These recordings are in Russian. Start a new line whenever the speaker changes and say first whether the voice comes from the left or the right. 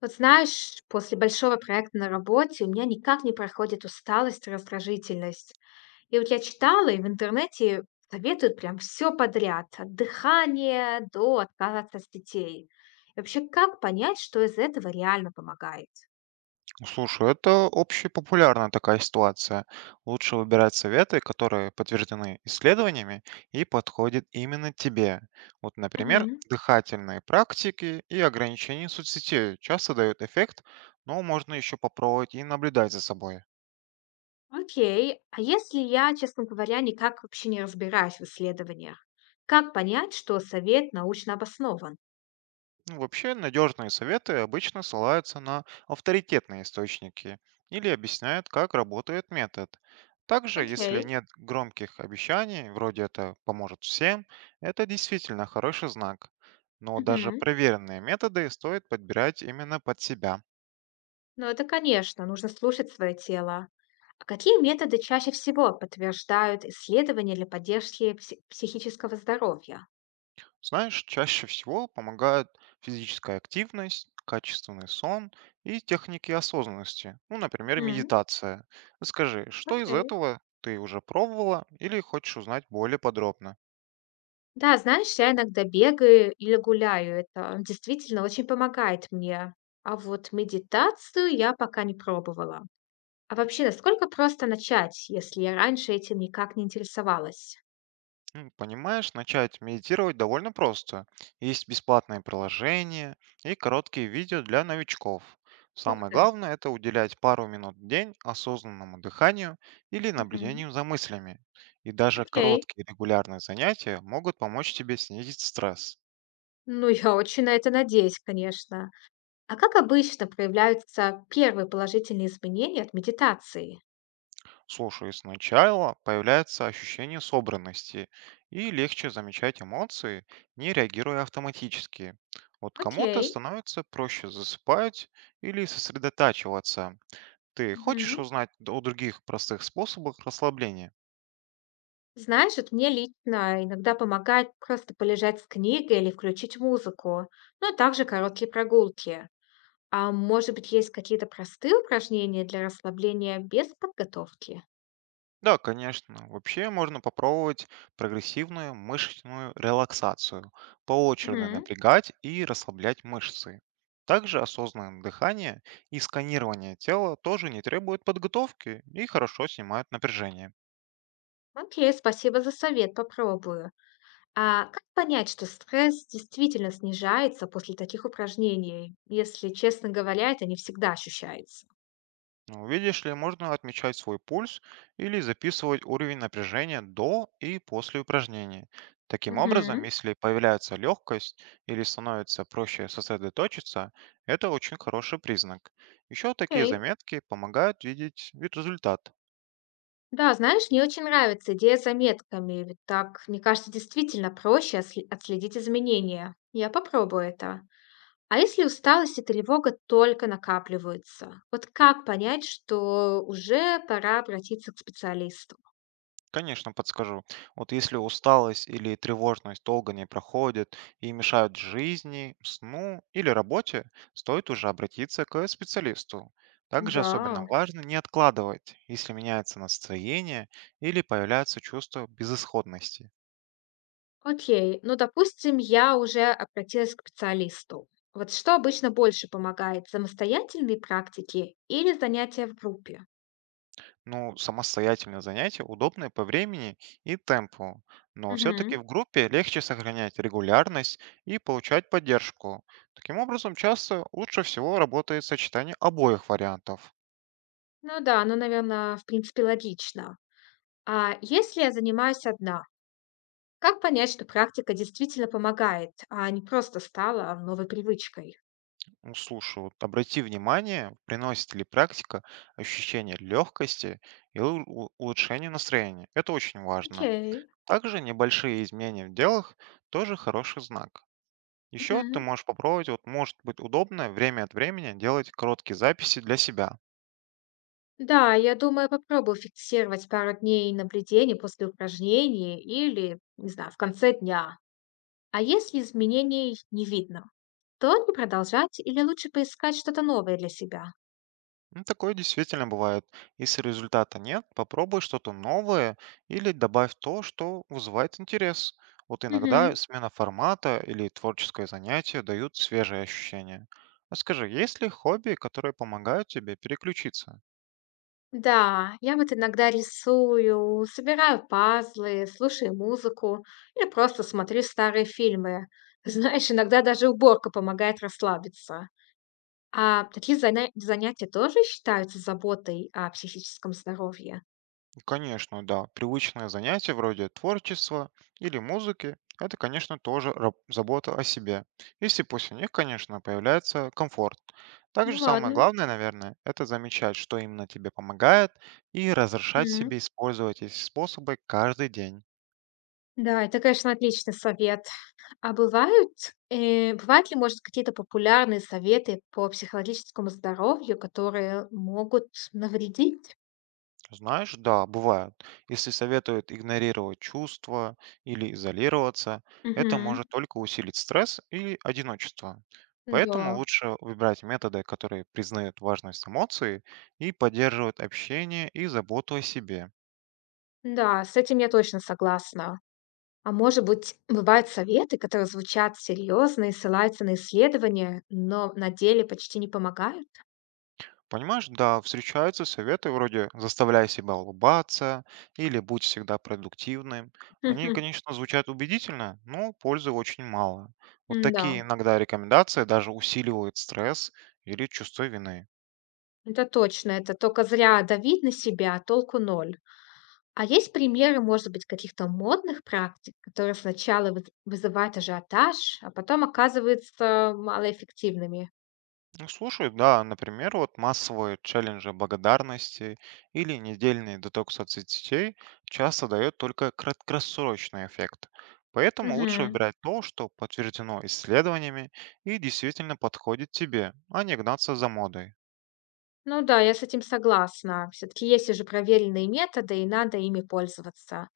left: Вот знаешь, после большого проекта на работе у меня никак не проходит усталость и раздражительность. И вот я читала, и в интернете советуют прям все подряд, от дыхания до отказа от соцсетей. И вообще, как понять, что из этого реально помогает?
right: Слушай, это общепопулярная такая ситуация. Лучше выбирать советы, которые подтверждены исследованиями и подходят именно тебе. Вот, например,
left: Мгм.
right: дыхательные практики и ограничения соцсетей часто дают эффект, но можно еще попробовать и наблюдать за собой.
left: Окей, а если я, честно говоря, никак вообще не разбираюсь в исследованиях, как понять, что совет научно обоснован?
right: Ну, вообще, надежные советы обычно ссылаются на авторитетные источники или объясняют, как работает метод. Также,
left: Окей.
right: если нет громких обещаний, вроде это поможет всем, это действительно хороший знак. Но даже
left: Мгм.
right: проверенные методы стоит подбирать именно под себя.
left: Ну, это, конечно, нужно слушать свое тело. А какие методы чаще всего подтверждают исследования для поддержки психического здоровья?
right: Знаешь, чаще всего помогают физическая активность, качественный сон и техники осознанности, ну, например,
left: М.
right: медитация. Скажи, что из
left: Окей.
right: этого ты уже пробовала или хочешь узнать более подробно?
left: Да, знаешь, я иногда бегаю или гуляю. Это действительно очень помогает мне. А вот медитацию я пока не пробовала. А вообще, насколько просто начать, если я раньше этим никак не интересовалась?
right: Понимаешь, начать медитировать довольно просто. Есть бесплатные приложения и короткие видео для новичков.
left: Ух
right: Самое
left: ты.
right: главное – это уделять пару минут в день осознанному дыханию или
left: Мгм.
right: наблюдению за мыслями. И даже
left: Окей.
right: короткие регулярные занятия могут помочь тебе снизить стресс.
left: Ну, я очень на это надеюсь, конечно. А как обычно проявляются первые положительные изменения от медитации?
right: Слушай, сначала появляется ощущение собранности и легче замечать эмоции, не реагируя автоматически. Вот кому-то
left: Окей.
right: становится проще засыпать или сосредотачиваться. Ты хочешь
left: Мгм.
right: узнать о других простых способах расслабления?
left: Знаешь, вот мне лично иногда помогает просто полежать с книгой или включить музыку, ну а также короткие прогулки. А может быть, есть какие-то простые упражнения для расслабления без подготовки?
right: Да, конечно. Вообще можно попробовать прогрессивную мышечную релаксацию, поочередно
left: Мгм.
right: напрягать и расслаблять мышцы. Также осознанное дыхание и сканирование тела тоже не требует подготовки и хорошо снимают напряжение.
left: Окей, спасибо за совет, попробую. А как понять, что стресс действительно снижается после таких упражнений? Если честно говоря, это не всегда ощущается.
right: Ну, видишь ли, можно отмечать свой пульс или записывать уровень напряжения до и после упражнения. Таким образом,
left: Мгм.
right: если появляется легкость или становится проще сосредоточиться, это очень хороший признак. Еще такие
left: Окей.
right: заметки помогают видеть вид результат.
left: Да, знаешь, мне очень нравится идея с заметками, ведь так, мне кажется, действительно проще отследить изменения. Я попробую это. А если усталость и тревога только накапливаются? Вот как понять, что уже пора обратиться к специалисту?
right: Конечно, подскажу. Вот если усталость или тревожность долго не проходит и мешают жизни, сну или работе, стоит уже обратиться к специалисту. Также
left: Да,
right: особенно важно не откладывать, если меняется настроение или появляется чувство безысходности.
left: окей. Ну, допустим, я уже обратилась к специалисту. Вот что обычно больше помогает, самостоятельные практики или занятия в группе?
right: Ну, самостоятельное занятие удобное по времени и темпу, но все-таки
left: Мгм.
right: в группе легче сохранять регулярность и получать поддержку. Таким образом, часто лучше всего работает сочетание обоих вариантов.
left: Ну да, ну, наверное, в принципе, логично. А если я занимаюсь одна, как понять, что практика действительно помогает, а не просто стала новой привычкой?
right: Ну, слушай, вот обрати внимание, приносит ли практика ощущение легкости и улучшение настроения. Это очень важно.
left: Окей.
right: Также небольшие изменения в делах тоже хороший знак. Еще ты
left: Мгм.
right: можешь попробовать, вот может быть удобно время от времени делать короткие записи для себя.
left: Да, я думаю, попробую фиксировать пару дней наблюдений после упражнений или, не знаю, в конце дня. А если изменений не видно, то не продолжать или лучше поискать что-то новое для себя?
right: Ну, такое действительно бывает. Если результата нет, попробуй что-то новое или добавь то, что вызывает интерес. Вот иногда
left: Мгм.
right: смена формата или творческое занятие дают свежие ощущения. А скажи, есть ли хобби, которые помогают тебе переключиться?
left: Да, я вот иногда рисую, собираю пазлы, слушаю музыку или просто смотрю старые фильмы. Знаешь, иногда даже уборка помогает расслабиться. А такие занятия тоже считаются заботой о психическом здоровье?
right: Ну, конечно, да. Привычное занятие вроде творчества или музыки – это, конечно, тоже забота о себе. Если после них, конечно, появляется комфорт.
left: Ну
right: Также самое
left: ладно.
right: главное, наверное, это замечать, что именно тебе помогает, и разрешать
left: Мгм.
right: себе использовать эти способы каждый день.
left: Да, это, конечно, отличный совет. А бывают, бывают ли, может, какие-то популярные советы по психологическому здоровью, которые могут навредить?
right: Знаешь, да, бывает. Если советуют игнорировать чувства или изолироваться, это
left: Угу.
right: может только усилить стресс и одиночество. Поэтому
left: Да.
right: лучше выбирать методы, которые признают важность эмоций и поддерживают общение и заботу о себе.
left: Да, с этим я точно согласна. А может быть, бывают советы, которые звучат серьезно и ссылаются на исследования, но на деле почти не помогают?
right: Понимаешь, да, встречаются советы вроде «заставляй себя улыбаться» или «будь всегда продуктивным». Они,
left: Мгм.
right: конечно, звучат убедительно, но пользы очень мало. Вот такие
left: Да,
right: иногда рекомендации даже усиливают стресс или чувство вины.
left: это точно. Это только зря давить на себя, а толку ноль. А есть примеры, может быть, каких-то модных практик, которые сначала вызывают ажиотаж, а потом оказываются малоэффективными?
right: Ну, слушай, да, например, вот массовые челленджи благодарности или недельный деток соцсетей часто дает только краткосрочный эффект. Поэтому лучше выбирать то, что подтверждено исследованиями и действительно подходит тебе, а не гнаться за модой.
left: Ну да, я с этим согласна. Все-таки есть уже проверенные методы, и надо ими пользоваться.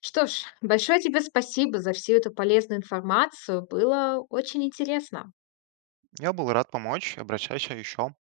left: Что ж, большое тебе спасибо за всю эту полезную информацию. Было очень интересно.
right: Я был рад помочь, обращайся еще.